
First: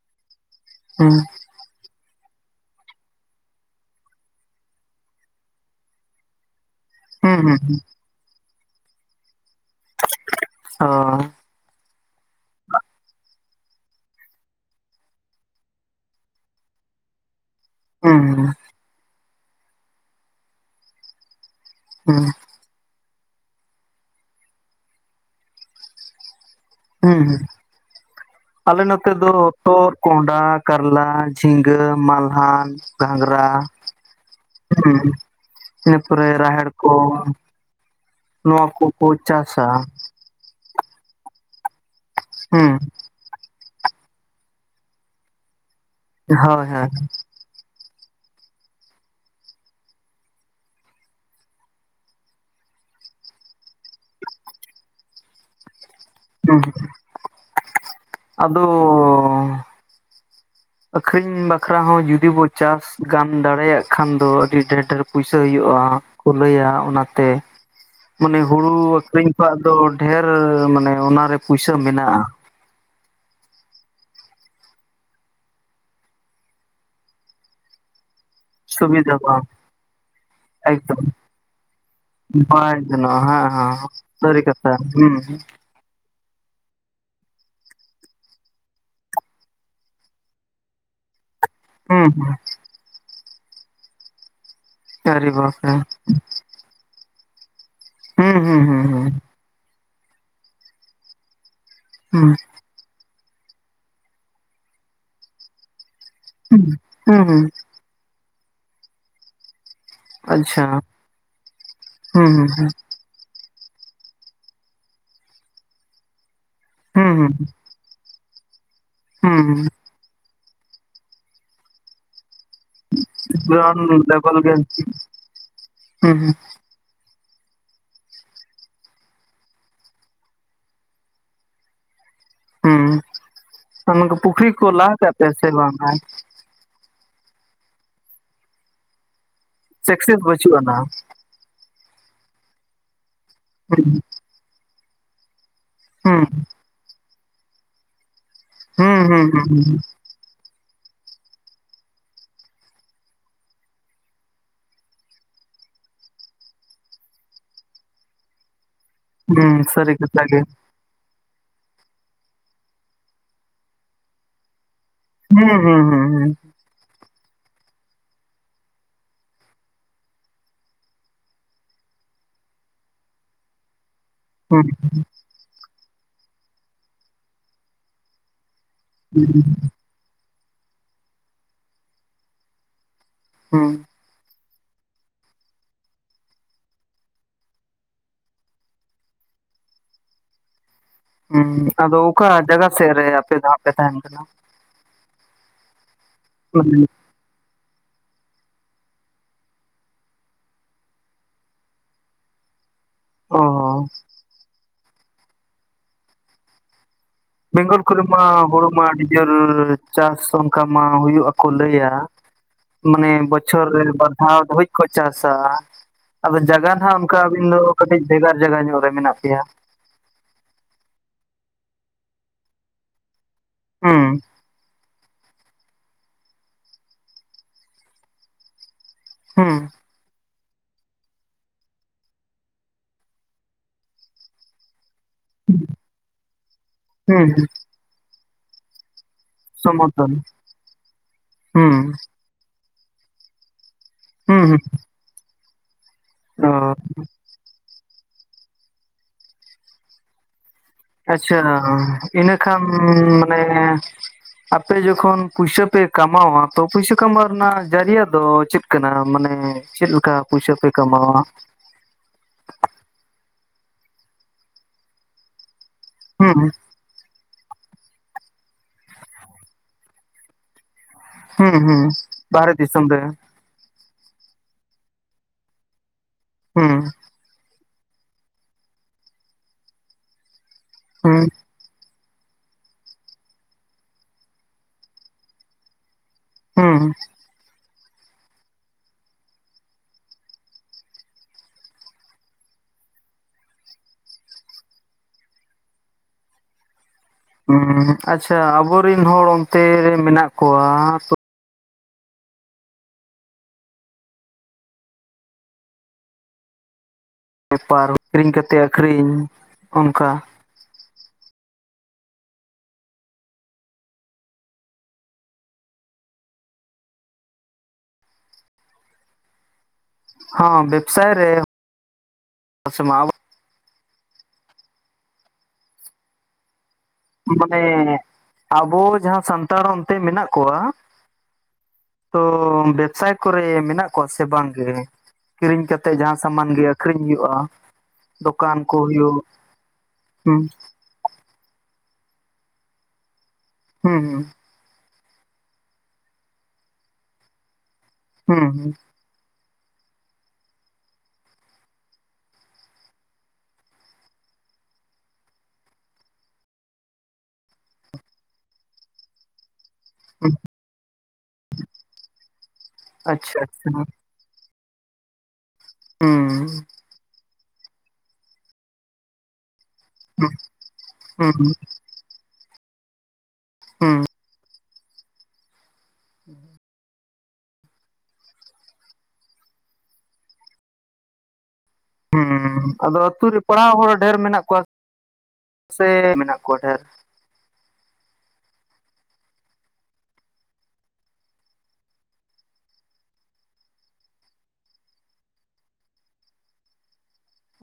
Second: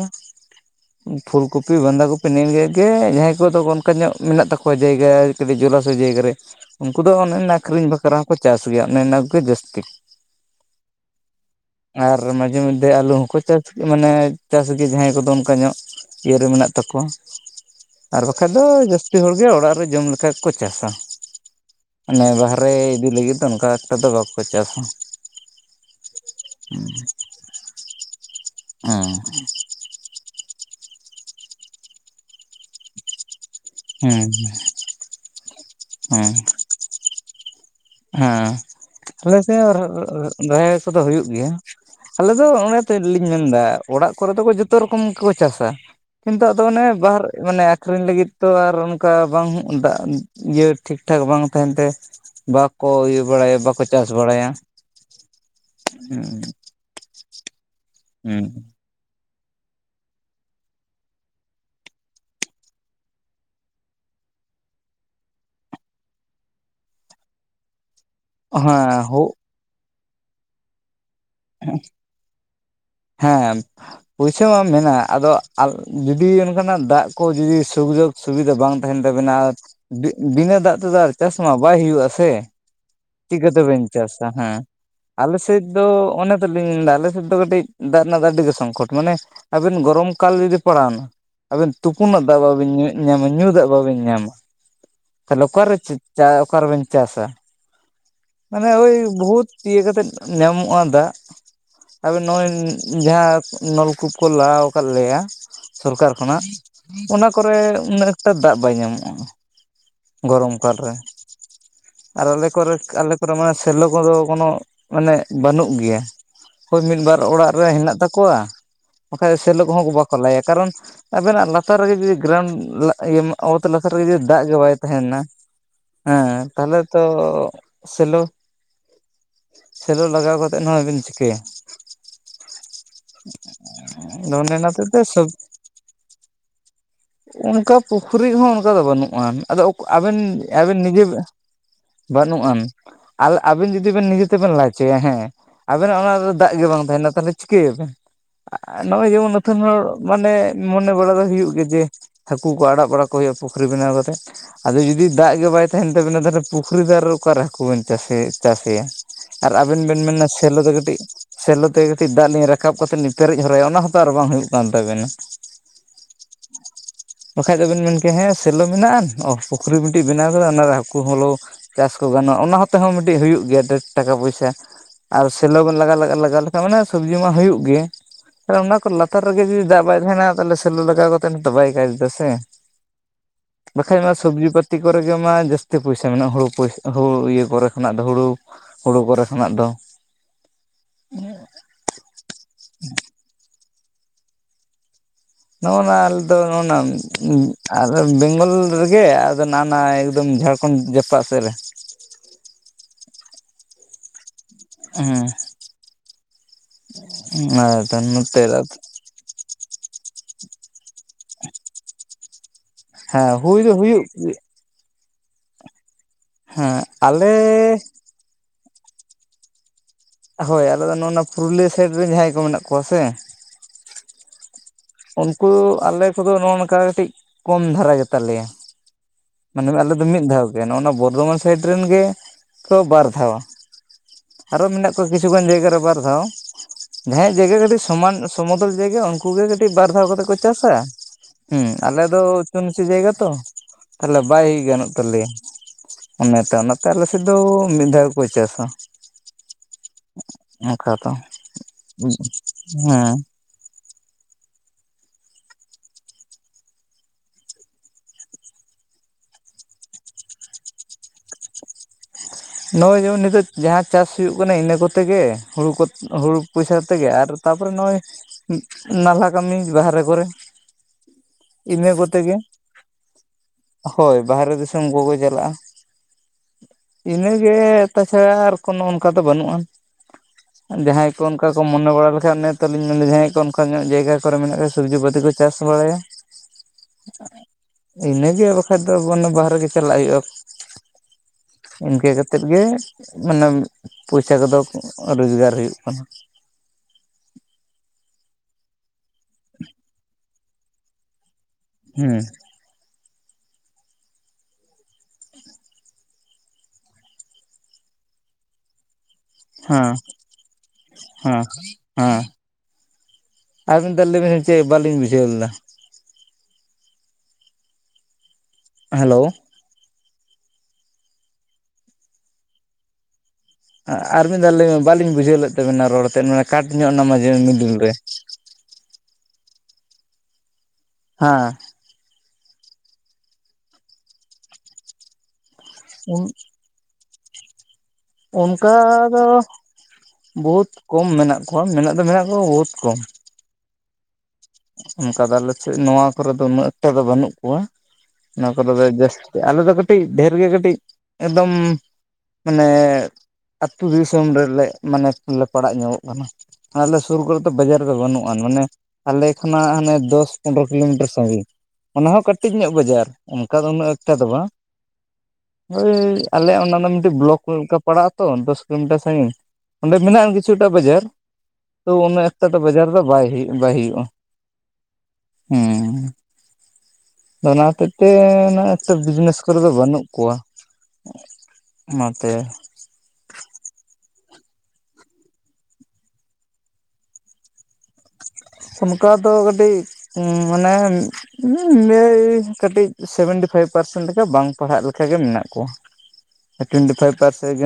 ᱦᱩᱸ [inaudible] ᱯᱷᱩᱞ ᱠᱚᱯᱤ ᱵᱟᱸᱫᱷᱟ ᱠᱚᱯᱤ ᱱᱤᱭᱟᱹ ᱠᱮᱫ ᱜᱮ ᱡᱟᱦᱟᱸᱭ ᱠᱚᱫᱚ ᱚᱱᱠᱟ ᱧᱚᱜ ᱢᱮᱱᱟᱜ ᱛᱟᱠᱚᱣᱟ ᱡᱟᱭᱜᱟ ᱠᱟᱹᱴᱤᱡ ᱡᱚᱞᱟᱥᱚᱭ ᱡᱟᱭᱜᱟ ᱨᱮ ᱾ ᱩᱱᱠᱩ ᱫᱚ ᱚᱱᱮ ᱦᱩᱸ ᱚᱱᱟ ᱦᱩᱸ ᱟᱹᱠᱷᱨᱤᱧ ᱵᱟᱠᱷᱨᱟ ᱦᱚᱸᱠᱚ ᱪᱟᱥ ᱜᱮᱭᱟ, ᱚᱱᱮ ᱚᱱᱟ ᱠᱚᱜᱮ ᱡᱟᱹᱥᱛᱤ ᱾ ᱚᱻ ᱟᱨ ᱢᱟᱡᱷᱮ ᱢᱚᱫᱽᱫᱷᱮ ᱟᱞᱩ ᱦᱚᱸᱠᱚ ᱪᱟᱥ ᱢᱟᱱᱮ ᱪᱟᱥ ᱜᱮ ᱡᱟᱦᱟᱸᱭ ᱠᱚᱫᱚ ᱚᱱᱠᱟ ᱧᱚᱜ ᱤᱭᱟᱹᱨᱮ ᱢᱮᱱᱟᱜ ᱛᱟᱠᱚᱣᱟ ᱾ ᱟᱨ ᱵᱟᱠᱷᱟᱡ ᱦᱩᱸ ᱫᱚ ᱡᱟᱹᱥᱛᱤ ᱦᱚᱲ ᱜᱮ ᱚᱲᱟᱜ ᱨᱮ ᱡᱚᱢ ᱞᱮᱠᱟ ᱜᱮᱠᱚ ᱪᱟᱥᱟ ᱾ [inaudible] ᱦᱩᱸ ᱢᱟᱱᱮ ᱵᱟᱦ ᱨᱮ ᱤᱫᱤ ᱞᱟᱹᱜᱤᱫ ᱫᱚ ᱚᱱᱠᱟ ᱮᱠᱴᱟ ᱫᱚ ᱵᱟᱠᱚ ᱪᱟᱥᱟ ᱾ [inaudible] ᱦᱩᱸ ᱾ [inaudible] ᱟᱞᱮ ᱱᱚᱛᱮ ᱦᱮᱸ ᱫᱚ ᱦᱚᱛᱚᱫ ᱠᱚᱸᱦᱰᱟ ᱠᱟᱨᱞᱟ ᱡᱷᱤᱸᱜᱟᱹ ᱢᱟᱞᱦᱟᱱ ᱜᱷᱟᱸᱜᱽᱨᱟ ᱦᱮᱸ [inaudible] ᱦᱩᱸ ᱤᱱᱟᱹ ᱯᱚᱨᱮ ᱦᱮᱸ ᱨᱟᱦᱮᱲ ᱠᱚ ᱦᱮᱸ ᱱᱚᱣᱟ ᱠᱚᱠᱚ ᱟᱞᱮ ᱥᱮᱫ ᱪᱟᱥᱟ ᱦᱚᱸ [unintelligible] ᱠᱚᱫᱚ ᱦᱩᱭᱩᱜ ᱜᱮᱭᱟ ᱾ ᱟᱞᱮ ᱫᱚ ᱚᱱᱮ ᱦᱩᱸ ᱛᱚ ᱞᱤᱧ ᱢᱮᱱ ᱮᱫᱟ ᱚᱲᱟᱜ ᱠᱚᱨᱮ ᱫᱚ ᱡᱚᱛᱚ ᱨᱚᱠᱚᱢ ᱜᱮᱠᱚ ᱪᱟᱥᱟ ᱾ ᱠᱤᱱᱛᱩ ᱟᱫᱚ ᱦᱳᱭ ᱚᱱᱮ ᱦᱳᱭ ᱵᱟᱨ ᱢᱟᱱᱮ ᱟᱠᱷᱨᱤᱧ ᱞᱟᱹᱜᱤᱫ ᱛᱚ ᱟᱨ ᱚᱱᱠᱟ ᱵᱟᱝ ᱫᱟᱜ ᱤᱭᱟᱹ ᱴᱷᱤᱠ ᱴᱷᱟᱠ ᱵᱟᱝ ᱛᱟᱦᱮᱱ ᱛᱮ ᱵᱟᱠᱚ ᱤᱭᱟᱹ ᱵᱟᱲᱟᱭᱟ ᱵᱟᱠᱚ ᱪᱟᱥ ᱵᱟᱲᱟᱭᱟ ᱾ [inaudible] ᱦᱩᱸ ᱾ [inaudible] ᱦᱩᱸ ᱾ ᱟᱹᱠᱷᱨᱤᱧ ᱵᱟᱠᱷᱨᱟ ᱦᱚᱸ ᱡᱩᱫᱤ ᱵᱚ ᱪᱟᱥ ᱜᱟᱱ ᱫᱟᱲᱮᱭᱟᱜ ᱠᱷᱟᱱ ᱫᱚ ᱟᱹᱰᱤ ᱰᱷᱮᱨ ᱰᱷᱮᱨ ᱯᱩᱭᱥᱟᱹ ᱦᱩᱭᱩᱜ-ᱟ ᱠᱚ ᱞᱟᱹᱭᱟ ᱾ ᱚᱱᱟᱛᱮ ᱢᱟᱱᱮ ᱦᱩᱲᱩ ᱦᱳ ᱟᱹᱷᱨᱤᱧ ᱠᱷᱚᱣᱟᱜ ᱫᱚ ᱰᱷᱮᱨ ᱢᱟᱱᱮ ᱚᱱᱟᱨᱮ ᱯᱩᱭᱥᱟᱹ ᱢᱮᱱᱟᱜ-ᱟ ᱾ ᱦᱮᱸ ᱯᱩᱭᱥᱟᱹ ᱢᱟ ᱢᱮᱱᱟᱜ-ᱟ, ᱟᱫᱚ ᱡᱩᱫᱤ ᱚᱱᱠᱟᱱᱟᱜ ᱫᱟᱜ ᱠᱚ ᱡᱩᱫᱤ ᱥᱩᱠᱡᱳᱜ ᱥᱩᱵᱤᱫᱷᱟ ᱵᱟᱝ ᱛᱟᱦᱮᱱ ᱥᱩᱵᱤᱫᱷᱟ ᱛᱟᱵᱮᱱᱟ ᱵᱟᱝ ᱟᱨ ᱵᱤᱱᱟᱹ ᱫᱟᱜ ᱛᱮᱫᱚ ᱮᱠᱫᱚᱢ ᱟᱨ ᱪᱟᱥ ᱢᱟ ᱵᱟᱭ ᱦᱩᱭᱩᱜ-ᱟ ᱥᱮ ᱾ ᱵᱟᱭ ᱜᱟᱱᱚᱜ-ᱟ ᱦᱮᱸ ᱦᱮᱸ ᱦᱮᱸ ᱥᱟᱹᱨᱤ ᱦᱮᱸ ᱠᱟᱛᱷᱟ ᱦᱩᱸ ᱾ ᱟᱞᱮ ᱥᱮᱫ ᱫᱚ ᱚᱱᱮ ᱛᱚᱞᱤᱧ ᱢᱮᱱ ᱮᱫᱟ ᱟᱞᱮ ᱥᱮᱫ ᱫᱚ ᱠᱟᱹᱴᱤᱡ ᱫᱟᱜ ᱨᱮᱱᱟᱜ ᱫᱚ ᱟᱹᱰᱤ ᱜᱮ ᱥᱚᱝᱠᱚᱴ, ᱢᱟᱱᱮ ᱟᱹᱵᱤᱱ ᱜᱚᱨᱚᱢ ᱠᱟᱞ ᱡᱩᱫᱤ ᱯᱟᱲᱟᱣ ᱮᱱᱟ ᱟᱵᱮᱱ ᱦᱩᱸ ᱛᱩᱯᱩᱱᱟᱜ ᱫᱟᱜ ᱵᱟᱵᱤᱱ ᱧᱩ ᱧᱟᱢᱟ ᱧᱩ ᱫᱟᱜ ᱵᱟᱵᱮᱱ ᱧᱟᱢᱟ ᱾ ᱟᱨᱮ ᱛᱟᱦᱚᱞᱮ ᱚᱠᱟᱨᱮ ᱵᱟᱯᱨᱮ ᱚᱠᱟ ᱨᱮᱵᱮᱱ ᱪᱟᱥᱟ? ᱦᱩᱸ [inaudible] ᱦᱩᱸ ᱢᱟᱱᱮ ᱦᱩᱸ ᱳᱭ ᱵᱚᱦᱩᱛ ᱤᱭᱟᱹ ᱠᱟᱛᱮᱫ ᱧᱟᱢᱚᱜ-ᱟ ᱫᱟᱜ [inaudible] ᱟᱵᱮᱱ ᱦᱩᱸ ᱱᱚᱸᱜ-ᱚᱭ ᱡᱟᱦᱟᱸ ᱱᱚᱞᱠᱩᱯ ᱠᱚ ᱞᱟᱜᱟᱣ ᱟᱠᱟᱫ ᱞᱮᱭᱟ ᱥᱚᱨᱠᱟᱨ ᱠᱷᱚᱱᱟᱜ ᱦᱩᱸ ᱦᱩᱸ ᱚᱱᱟ ᱦᱩᱸ ᱠᱚᱨᱮ ᱩᱱᱟᱹᱜ ᱮᱠᱴᱟ ᱫᱟᱜ ᱵᱟᱭ ᱧᱟᱢᱚᱜᱼᱟ ᱜᱚᱨᱚᱢ ᱟᱪᱪᱷᱟ ᱠᱟᱞ ᱨᱮ ᱟᱨ ᱦᱩᱸ ᱟᱞᱮ ᱦᱩᱸ ᱠᱚᱨᱮ ᱟᱞᱮᱠ ᱠᱚᱨᱮ ᱢᱟ ᱥᱮᱞᱚ ᱠᱚᱫᱚ ᱠᱳᱱᱳ ᱢᱟᱱᱮ ᱵᱟᱹᱱᱩᱜ ᱜᱮᱭᱟ᱾ ᱦᱳᱭ ᱢᱤᱫ ᱦᱩᱸ ᱵᱟᱨ ᱚᱲᱟᱜ ᱨᱮ ᱦᱮᱱᱟᱜ ᱛᱟᱠᱚᱣᱟ ᱵᱟᱠᱷᱟᱡ ᱦᱩᱸ ᱥᱮᱞᱚᱠ ᱦᱩᱸ ᱠᱚᱦᱚᱸ ᱠᱚ ᱵᱟ ᱠᱚᱞᱟᱭᱟ ᱠᱟᱨᱚᱱ ᱟᱵᱮᱱᱟᱜ ᱞᱟᱛᱟᱨ ᱨᱮᱜᱮ ᱡᱩᱫᱤ ᱜᱨᱟᱣᱩᱱ ᱞᱟᱜ ᱤᱭᱟᱹ ᱚᱛ ᱞᱟᱛᱟᱨ ᱜᱨᱟᱣᱩᱱᱰ ᱨᱮᱜᱮ ᱞᱮᱵᱮᱞ ᱫᱟᱜ ᱜᱮ ᱵᱟᱭ ᱛᱟᱦᱮᱱᱟ ᱦᱩᱸ ᱦᱮᱸ ᱛᱟᱦᱚᱞᱮ ᱛᱚ ᱥᱮᱞᱚ ᱥᱮᱞᱳ ᱞᱟᱜᱟᱣ ᱠᱟᱛᱮ ᱦᱚᱸᱵᱤᱱ ᱛᱮᱭᱟ ᱦᱩᱸ ᱚᱱᱟ ᱠᱚ ᱟᱫᱚ ᱯᱩᱠᱷᱨᱤ ᱚᱱᱮ ᱠᱚ ᱚᱱᱟ ᱞᱟ ᱦᱚᱛᱮᱡ ᱛᱮ ᱟᱠᱟᱫ ᱯᱮ ᱥᱚᱵ ᱥᱮ ᱵᱟᱝ ᱟ? ᱚᱱᱠᱟ ᱯᱩᱠᱷᱨᱤ ᱦᱚᱸ ᱚᱱᱠᱟ ᱫᱚ ᱵᱟᱹᱱᱩᱜᱼᱟᱱ ᱟᱫᱚ ᱟᱵᱮᱱ ᱥᱟᱠᱥᱮᱥ ᱵᱟᱹᱪᱩᱜ ᱟᱵᱮᱱ ᱟᱱᱟ ᱱᱤᱡᱮ ᱵᱟᱹᱱᱩᱜᱼᱟᱱ ᱟ ᱟᱵᱤᱱ ᱦᱩᱸ ᱡᱩᱫᱤ ᱵᱮᱱ ᱱᱤᱡᱮ ᱛᱮᱵᱮᱱ ᱞᱟᱹᱭ ᱦᱚᱪᱚᱭᱟ ᱦᱮᱸ ᱟᱵᱮᱱᱟᱜ ᱦᱩᱸ ᱚᱱᱟᱨᱮ ᱫᱟᱜ ᱜᱮ ᱵᱟᱝ ᱛᱟᱦᱮᱱᱟ ᱛᱟᱦᱚᱞᱮ ᱪᱤᱠᱟᱹᱭᱟᱵᱮ ᱦᱩᱸ ᱱᱚᱜᱼᱚᱭ ᱦᱩᱸ ᱡᱮᱢᱚᱱ ᱱᱚᱛᱷᱮ ᱱᱟ ᱦᱩᱸ ᱢᱟᱱᱮ ᱢᱚᱱᱮ ᱵᱟᱲᱟ ᱫᱚ ᱦᱩᱭᱩᱜ ᱜᱮ ᱡᱮ ᱦᱟᱹᱠᱩ ᱠᱚ ᱟᱲᱟᱜ ᱵᱟᱲᱟ ᱠᱚ ᱦᱩᱭᱩᱜᱼᱟ ᱯᱩᱠᱷᱨᱤ ᱠᱚ ᱵᱮᱱᱟᱣ ᱠᱟᱛᱮᱫ᱾ ᱟᱫᱚ ᱡᱩᱫᱤ ᱫᱟᱜ ᱜᱮ ᱵᱟᱭ ᱛᱟᱦᱮᱱ ᱛᱟᱵᱮᱱᱟ ᱛᱟᱦᱚᱞᱮ ᱯᱩᱠᱷᱨᱤ ᱫᱟᱨ ᱨᱮ ᱚᱠᱟᱨᱮ ᱦᱟᱹᱠᱩ ᱵᱮᱱ ᱪᱟᱥᱮᱭᱟ ᱪᱟᱥᱮᱭᱟ ᱟᱨ ᱦᱩᱸ ᱟᱵᱮᱱ ᱥᱟᱹᱨᱤ ᱵᱮᱱ ᱠᱟᱛᱷᱟ ᱢᱮᱱᱟ ᱜᱮ ᱥᱮᱞᱚ ᱫᱚ ᱠᱟᱹᱴᱤᱡ ᱥᱮᱞᱚ ᱛᱮ ᱠᱟᱹᱴᱤᱡ ᱫᱟᱜ ᱞᱤᱧ ᱨᱟᱠᱟᱵ ᱠᱟ ᱠᱟᱛᱮᱫ ᱞᱤᱧ ᱯᱮᱨᱮᱡ ᱦᱚᱨᱟᱭᱟ ᱚᱱᱟ ᱦᱚᱸᱛᱚ ᱟᱨ ᱵᱟᱝ ᱦᱩᱭᱩᱜ ᱠᱟᱱ ᱛᱟᱵᱮᱱᱟ᱾ ᱦᱩᱸ ᱦᱩᱸ ᱦᱩᱸ ᱦᱩᱸ ᱦ ᱵᱟᱠᱷᱟᱡ ᱫᱚᱵᱮᱱ ᱢᱮᱱ ᱠᱮᱭᱟ ᱦᱮᱸ ᱥᱮᱞᱚ ᱢᱮᱱᱟᱜᱼᱟᱱ ᱚ ᱯᱩᱠᱷᱨᱤ ᱢᱤᱫᱴᱤᱡ ᱵᱮᱱᱟᱣ ᱠᱟᱫᱟ ᱚᱱᱟᱨᱮ ᱦᱟᱹᱠᱩ ᱦᱚᱞᱚ ᱪᱟᱥ ᱠᱚ ᱜᱟᱱᱚᱜᱼᱟ ᱚᱱᱟ ᱛᱮᱦᱚ ᱢᱤᱫᱴᱤᱡ ᱦᱩᱭᱩᱜ ᱜᱮᱭᱟ ᱰᱷᱮᱨ ᱴᱟᱠᱟ ᱯᱚᱭᱥ ᱥᱟ ᱦᱩᱸ ᱟᱨ ᱥᱮᱞᱳ ᱵᱮᱱ ᱞᱟᱜᱟ ᱞᱟᱜ ᱞᱟᱜᱟᱣ ᱞᱮᱠᱷᱟᱱ ᱢᱟᱱᱮ ᱥᱚᱵᱽᱡᱤ ᱢᱟ ᱦᱩᱭᱩᱜ ᱜᱮ ᱟᱫᱚ ᱚᱱᱟ ᱠᱚ ᱞᱟᱛᱟᱨ ᱦᱩᱸ ᱨᱮᱜᱮ ᱡᱩᱫᱤ ᱫᱟᱜ ᱵᱟᱭ ᱛᱟᱦᱮᱱᱟ ᱛᱟᱦᱚᱞᱮ ᱥᱮᱞᱚ ᱞᱟᱜᱟᱣ ᱠᱟᱛᱮᱫ ᱱᱤᱛᱚ ᱵᱟᱭ ᱠᱟ ᱮᱫᱟ ᱥᱮ ᱦᱩᱸ ᱵᱟᱠᱟᱱᱡ ᱢᱟ ᱥᱚᱵᱡᱤ ᱯᱟᱛ ᱛᱤ ᱠᱚᱨᱮ ᱜᱮ ᱢᱟ ᱡᱟᱹᱥᱛᱤ ᱯᱚᱭᱥᱟ ᱢᱮᱱᱟᱜᱼᱟ ᱦᱩᱲᱩ ᱯᱚᱭ ᱦᱩᱲᱩ ᱤᱭᱟᱹ ᱠᱚᱨᱮ ᱠᱷᱚᱱᱟᱜ ᱫᱚ ᱦᱩᱲᱩ ᱦᱩᱲᱩ ᱠᱚᱨᱮ ᱠᱷᱚᱱᱟᱜ ᱫᱚ ᱦᱮᱸ ᱟᱫᱚ ᱚᱠᱟ ᱡᱟᱭᱜᱟ ᱥᱮᱫ ᱨᱮ ᱟᱯᱮ ᱫᱚᱦᱟᱜ ᱯᱮ ᱛᱟᱦᱮᱱ ᱠᱟᱱᱟ? ᱱᱚᱜᱚ ᱱᱟ ᱟᱞᱮ ᱫᱚ ᱱᱚᱜᱚ ᱱᱟ ᱟᱫᱚ ᱵᱮᱝᱜᱚᱞ ᱨᱮᱜᱮ ᱟᱫᱚ ᱱᱟ ᱱᱟ ᱮᱠᱫᱚᱢ ᱡᱷᱟᱲᱠᱷᱚᱸᱰ ᱡᱟᱯᱟᱜ ᱥᱮᱫ ᱨᱮ ᱚ ᱦᱮᱸ ᱦᱮ ᱵᱮᱝᱜᱚᱞ ᱠᱚᱨᱮ ᱢᱟ ᱦᱩᱲᱩ ᱢᱟ ᱟᱹᱰᱤ ᱡᱳᱨ ᱪᱟᱥ ᱚᱱᱠᱟ ᱢᱟ ᱦᱩᱭᱩᱜ ᱟᱠᱚ ᱞᱟᱹᱭᱟ ᱢᱟᱱᱮ ᱦᱮᱸ ᱦᱩᱭ ᱵᱚᱪᱷᱚᱨ ᱫᱚ ᱨᱮ ᱦᱩᱭᱩᱜ ᱵᱟᱨ ᱫᱷᱟᱣ ᱫᱷᱟᱹᱵᱤᱡ ᱠᱚ ᱪᱟᱥᱟ ᱟᱫᱚ ᱡᱟᱭᱜᱟ ᱦᱮᱸ ᱫᱚᱦᱟᱜ ᱚᱱᱠᱟ ᱟᱞᱮ ᱟᱵᱤᱱ ᱫᱚ ᱠᱟᱹᱴᱤᱡ ᱵᱷᱮᱜᱟᱨ ᱡᱟᱭᱜᱟ ᱧᱚᱜ ᱨᱮ ᱢᱮᱱᱟᱜ ᱯᱮᱭᱟ ᱦᱳᱭ ᱟᱞᱮ ᱫᱚ ᱱᱚᱜᱼ ᱚᱱᱟ ᱯᱩᱨᱩᱞᱤᱭᱟᱹ ᱥᱟᱭᱤᱰ ᱨᱮ ᱡᱟᱦᱟᱸᱭ ᱠᱚ ᱢᱮᱱᱟᱜ ᱠᱚᱣᱟ ᱥᱮ ᱦᱩᱸ ᱩᱱᱠᱩ ᱟᱞᱮ ᱠᱚᱫᱚ ᱱᱚᱣᱟ ᱱᱚᱝᱠᱟ ᱠᱟᱹᱴᱤᱡ ᱠᱚᱢ ᱫᱷᱟᱨᱟ ᱜᱮᱛᱟᱞᱮᱭᱟ ᱦᱩᱸ ᱢᱟᱱᱮ ᱟᱞᱮ ᱢᱤᱫ ᱫᱷᱟᱣ ᱜᱮ ᱚᱱᱟ ᱵᱚᱨᱫᱷᱚᱢᱟᱱ ᱥᱟᱭᱤᱰ ᱨᱮᱱ ᱜᱮ ᱠᱚ ᱵᱟᱨ ᱫᱷᱟᱣ-ᱟ ᱟᱨᱚ ᱢᱮᱱᱟᱜ ᱠᱚᱣᱟ ᱠᱤᱪᱷᱩᱜᱟᱱ ᱡᱟᱭᱜᱟ ᱨᱮ ᱵᱟᱨ ᱫᱷᱟᱣ ᱦᱩᱸ ᱡᱟᱦᱟᱭᱜᱟ ᱡᱟᱭᱜᱟ ᱠᱟᱰᱤᱡ ᱥᱚᱢᱟᱱ ᱥᱚᱢᱚᱫᱚᱞ ᱡᱟᱭᱜᱟ ᱩᱱᱠᱩ ᱜᱮ ᱠᱟᱹᱴᱤᱡ ᱵᱟᱨ ᱫᱷᱟᱣ ᱥᱚᱢᱚᱛᱚᱞ ᱠᱟᱛᱮ ᱠᱚ ᱪᱟᱥᱟ ᱦᱩᱸ ᱟᱞᱮ ᱫᱚ ᱩᱪᱩ ᱱᱤᱪᱩ ᱡᱟᱭᱜᱟ ᱛᱚ ᱛᱟᱦᱚᱞᱮ ᱦᱩᱸ ᱵᱟᱭ ᱦᱩᱸ ᱜᱟᱱᱚᱜ ᱛᱟᱞᱮᱭᱟ ᱚ ᱚᱱᱟᱛᱮ ᱚᱱᱟᱛᱮ ᱟᱞᱮ ᱥᱮᱫ ᱫᱚ ᱢᱤᱫ ᱫᱷᱟᱣ ᱜᱮᱠᱚ ᱪᱟᱥᱟ᱾ ᱚᱱᱠᱟ ᱫᱚ ᱟᱪᱪᱷᱟ ᱤᱱᱟᱹᱠᱷᱟᱱ ᱦᱮᱸ ᱢᱟᱱᱮ ᱟᱯᱮ ᱡᱚᱠᱷᱚᱱ ᱯᱩᱭᱥᱟᱹ ᱯᱮ ᱠᱟᱢᱟᱣᱟ ᱛᱚ ᱯᱚᱭᱥᱟ ᱠᱟᱢᱟᱣ ᱨᱮᱱᱟᱜ ᱡᱟᱹᱨᱤᱭᱟ ᱫᱚ ᱪᱮᱫ? ᱠᱟᱱᱟ ᱢᱟᱱᱮ ᱪᱮᱫ ᱞᱮᱠᱟ ᱯᱩᱭᱥᱟᱹ ᱯᱮ ᱠᱟᱢᱟᱣᱟ? ᱱᱚᱜ-ᱚᱭ ᱡᱮᱢᱚᱱ ᱱᱤᱛᱚᱜ ᱡᱟᱦᱟᱸ ᱪᱟᱥ ᱦᱩᱭᱩᱜ ᱠᱟᱱᱟ ᱤᱱᱟᱹ ᱠᱚᱛᱮ ᱜᱮ ᱦᱩᱲᱩ ᱠᱚᱛ ᱦᱩᱲᱩ ᱦᱩᱸ ᱯᱚᱭᱥᱟ ᱛᱮᱜᱮ ᱟᱨ ᱛᱟᱯᱚᱨᱮ ᱱᱚᱜᱼᱚᱭ ᱱᱟᱞᱦᱟ ᱠᱟᱹᱢᱤ, ᱵᱟᱦᱨᱮ ᱠᱚᱨᱮ᱾ ᱦᱩᱸ ᱦᱩᱸ ᱤᱱᱟᱹ ᱠᱚ ᱛᱮᱜᱮ᱾ ᱵᱟᱦᱨᱮ ᱫᱤᱥᱚᱢ ᱨᱮ ᱦᱳᱭ ᱵᱟᱦᱨᱮ ᱫᱤᱥᱚᱢ ᱠᱚᱠᱚ ᱪᱟᱞᱟᱜ-ᱟ᱾ ᱦᱩᱸ᱾ ᱤᱱᱟᱹᱜᱮ ᱛᱟᱪᱷᱟᱲᱟ ᱟᱨ ᱠᱳᱱᱚ ᱚᱱᱠᱟ ᱫᱚ ᱵᱟᱹᱱᱩᱜ-ᱟᱱ᱾ ᱡᱟᱦᱟᱸᱭ ᱠᱚ ᱦᱩᱸ ᱚᱱᱠᱟ ᱠᱚ ᱢᱚᱱᱮ ᱵᱟᱲᱟ ᱠᱷᱟᱡ ᱚᱱᱮ ᱛᱚ ᱟᱞᱤᱧ ᱢᱮᱱ ᱫᱚ ᱡᱟᱸᱦᱟᱭᱟᱜ ᱠᱚ ᱚᱱᱠᱟ ᱧᱚᱜ ᱡᱟᱭᱜᱟ ᱠᱚᱨᱮ ᱢᱮᱱᱟᱜ ᱠᱟᱫᱟ ᱥᱚᱵᱽᱡᱤ ᱯᱟᱹᱛᱤ ᱠᱚ ᱪᱟᱥ ᱵᱟᱲᱟᱭᱟ᱾ ᱦᱩᱸ᱾ ᱤᱱᱟᱹᱜᱮ ᱵᱟᱠᱷᱟᱡ ᱫᱚ ᱚᱱᱮ ᱵᱟᱦᱨᱮ ᱜᱮ ᱪᱟᱞᱟᱜ ᱦᱩᱭᱩᱜ-ᱟ᱾ ᱤᱱᱠᱟᱹ ᱠᱟᱛᱮᱫ ᱜᱮ ᱢᱟᱱᱮ ᱯᱚᱭᱥᱟ ᱠᱚᱫᱚ ᱨᱳᱡᱽᱜᱟᱨ ᱦᱩᱭᱩᱜ ᱠᱟᱱᱟ᱾ ᱦᱩᱸ᱾ ᱟᱪᱪᱷᱟ ᱟᱵᱚᱨᱮᱱ ᱦᱚᱲ ᱚᱱᱛᱮ ᱨᱮ ᱢᱮᱱᱟᱜ ᱠᱚᱣᱟ ᱛᱚ ᱦᱮᱸ᱾ ᱵᱮᱯᱟᱨ ᱠᱤᱨᱤᱧ ᱠᱟ ᱠᱟᱛᱮ ᱟᱹᱠᱷᱨᱤᱧ᱾ ᱦᱮᱸ, ᱦᱮᱸ, ᱦᱮᱸ᱾ ᱟᱨ ᱢᱤᱫ ᱫᱷᱟ ᱞᱟᱹᱭᱵᱮᱱ ᱪᱮᱫ ᱵᱟᱞᱤᱧ ᱵᱩᱡᱷᱟᱹᱣ ᱞᱮᱫᱟ? ᱦᱮᱞᱳ᱾ ᱦᱚᱸ ᱵᱮᱵᱥᱟᱭ ᱨᱮ [inaudible] ᱟᱵᱚ ᱟ-ᱟᱨ ᱢᱤᱫ ᱫᱷᱟᱣ ᱞᱟᱹᱭ ᱢᱮ ᱵᱟᱹᱞᱤᱧ ᱵᱩᱡᱷᱟᱹᱣ ᱞᱮᱫ ᱛᱟᱵᱮᱱᱟ ᱨᱚᱲᱛᱮᱫ ᱢᱟᱱᱮ ᱠᱟᱴ ᱧᱚᱜ ᱚᱱᱟ ᱢᱟ ᱢᱟᱱᱮ ᱟᱵᱚ ᱡᱟᱦᱟᱸ ᱥᱟᱱᱛᱟᱲ ᱚᱱᱛᱮ ᱢᱮᱱᱟᱜ ᱠᱚᱣᱟ ᱦᱮᱸᱺ ᱛᱚ ᱵᱮᱵᱽᱥᱟᱭ ᱠᱚᱨᱮ ᱢᱮᱱᱟᱜ ᱠᱚᱣᱟ ᱥᱮ ᱵᱟᱝ ᱜᱮ? ᱠᱤᱨᱤᱧ ᱠᱟᱛᱮᱜ ᱡᱟᱦᱟᱸ ᱥᱟᱢᱟᱱ ᱜᱮ ᱟᱹᱠᱷᱨᱤᱧ ᱦᱩᱭᱩᱜ-ᱟ᱾ ᱚᱱᱠᱟ ᱫᱚ ᱦᱩᱸ ᱵᱚᱦᱩᱛ ᱠᱚᱢ ᱢᱮᱱᱟᱜ ᱠᱚᱣᱟ᱾ ᱢᱮᱱᱟᱜ ᱫᱚ ᱢᱮᱱᱟᱜ ᱠᱚᱣᱟ ᱵᱚᱦᱩᱛ ᱠᱚᱢ᱾ ᱦᱩᱸ ᱦᱩᱸ᱾ ᱚᱱᱠᱟ ᱫᱚ ᱟᱞᱮ ᱥᱮᱫ ᱱᱚᱣᱟ ᱠᱚᱨᱮ ᱫᱚ ᱩᱱᱟᱹᱜ ᱮᱠᱴᱟ᱾ ᱦᱩᱸ ᱱᱚᱣᱟ ᱠᱚᱫᱚ ᱦᱩᱸ ᱵᱮᱜᱡᱟᱹᱥ ᱟᱞᱮ ᱫᱚ ᱠᱟᱹᱴᱤᱡ ᱰᱷᱮᱨ ᱜᱮ ᱠᱟᱹᱴᱤᱡ ᱮᱠᱫᱚᱢ ᱢᱟᱱᱮ ᱟᱹᱛᱩ ᱫᱤᱥᱚᱢ ᱨᱮᱞᱮ ᱢᱟᱱᱮ ᱞᱮ ᱯᱟᱲᱟᱜ ᱧᱚᱜᱚᱜ ᱠᱟᱱᱟ᱾ ᱟᱞᱮ ᱥᱩᱨ ᱠᱚᱨᱮ ᱫᱚ ᱵᱟᱡᱟᱨ ᱨᱮ ᱫᱚ ᱵᱟᱹᱱᱩᱜ ᱟᱱ ᱢᱟᱱᱮ ᱟᱞᱮ ᱠᱷᱚᱟᱱᱟ ᱦᱟᱱᱮ ᱫᱚᱥ ᱦᱩᱸ ᱯᱚᱱᱨᱚ ᱠᱤᱞᱳᱢᱤᱴᱟᱨ ᱥᱟᱺᱜᱤᱧ᱾ ᱚᱱᱟ ᱦᱚᱸ ᱠᱟᱹᱴᱤᱡ ᱧᱚᱜ ᱵᱟᱡᱟᱨ ᱟᱪᱪᱷᱟ ᱚᱱᱠᱟ ᱫᱚ ᱟᱪᱪᱷᱟ ᱦᱩᱸ ᱩᱱᱟᱹᱜ ᱮᱠ ᱴᱟ ᱫᱚ ᱵᱟᱝ ᱳᱭ ᱟᱞᱮ ᱚᱱᱟ ᱱᱟ ᱢᱤᱫᱴᱮᱡ ᱵᱞᱚᱠ ᱞᱮᱠᱟ ᱯᱟᱲᱟᱜ ᱟᱛᱚ ᱫᱚᱥ ᱠᱤᱞᱳᱢᱤᱴᱟᱨ ᱥᱟᱺᱜᱤᱧ᱾ ᱚᱸᱰᱮ ᱢᱮᱱᱟᱜᱼᱟ ᱦᱩᱸ ᱠᱤᱪᱷᱩᱴᱟ ᱵᱟᱡᱟᱨ᱾ ᱦᱩᱸ ᱛᱚ ᱩᱱᱟᱹᱜ ᱮᱠᱴᱟ ᱫᱚ ᱵᱟᱡᱟᱨ ᱫᱚ ᱵᱟᱭ ᱦᱩᱭᱩᱜ ᱵᱟᱭ ᱦᱩᱸ ᱦᱩᱭᱩᱜᱼᱟ᱾ ᱦᱮᱸ᱾ ᱟᱫᱚ ᱚᱱᱟ ᱦᱚᱛᱮᱡ ᱛᱮ ᱩᱱᱟᱹᱜ ᱮᱠᱴᱟ ᱵᱤᱡᱽᱱᱮᱥ ᱠᱚᱨᱮ ᱫᱚ ᱵᱟᱹᱱᱩᱜ ᱠᱚᱣᱟ᱾ ᱚᱱᱟᱛᱮ ᱦᱩᱸ᱾ ᱟᱫᱚ ᱟᱛᱳ ᱨᱮ ᱯᱟᱲᱦᱟᱣ ᱦᱚᱲ ᱦᱚᱸ ᱰᱷᱮᱨ ᱢᱮᱱᱟᱜ ᱠᱚᱣᱟ ᱥᱮ ᱢᱮᱱᱟᱜ ᱠᱚᱣᱟ ᱰᱷᱮᱨ᱾ ᱚᱱᱠᱟ ᱫᱚ ᱠᱟᱹᱴᱤᱡ ᱩᱸ ᱢᱟᱱᱮ ᱩᱸ ᱞᱟᱹᱭ ᱠᱟᱹᱴᱤᱡ ᱥᱮᱵᱷᱮᱱᱴᱤ ᱯᱷᱟᱭᱤᱵ ᱯᱟᱨᱥᱮᱱᱴ ᱞᱮᱠᱟ ᱵᱟᱝ ᱯᱟᱲᱦᱟᱜ ᱞᱮᱠᱟ ᱢᱮᱱᱟᱜ ᱠᱚᱣᱟ᱾ ᱴᱩᱭᱮᱱᱴᱤ ᱯᱷᱟᱭᱤᱵ ᱯᱟᱨᱥᱮ ᱜᱮ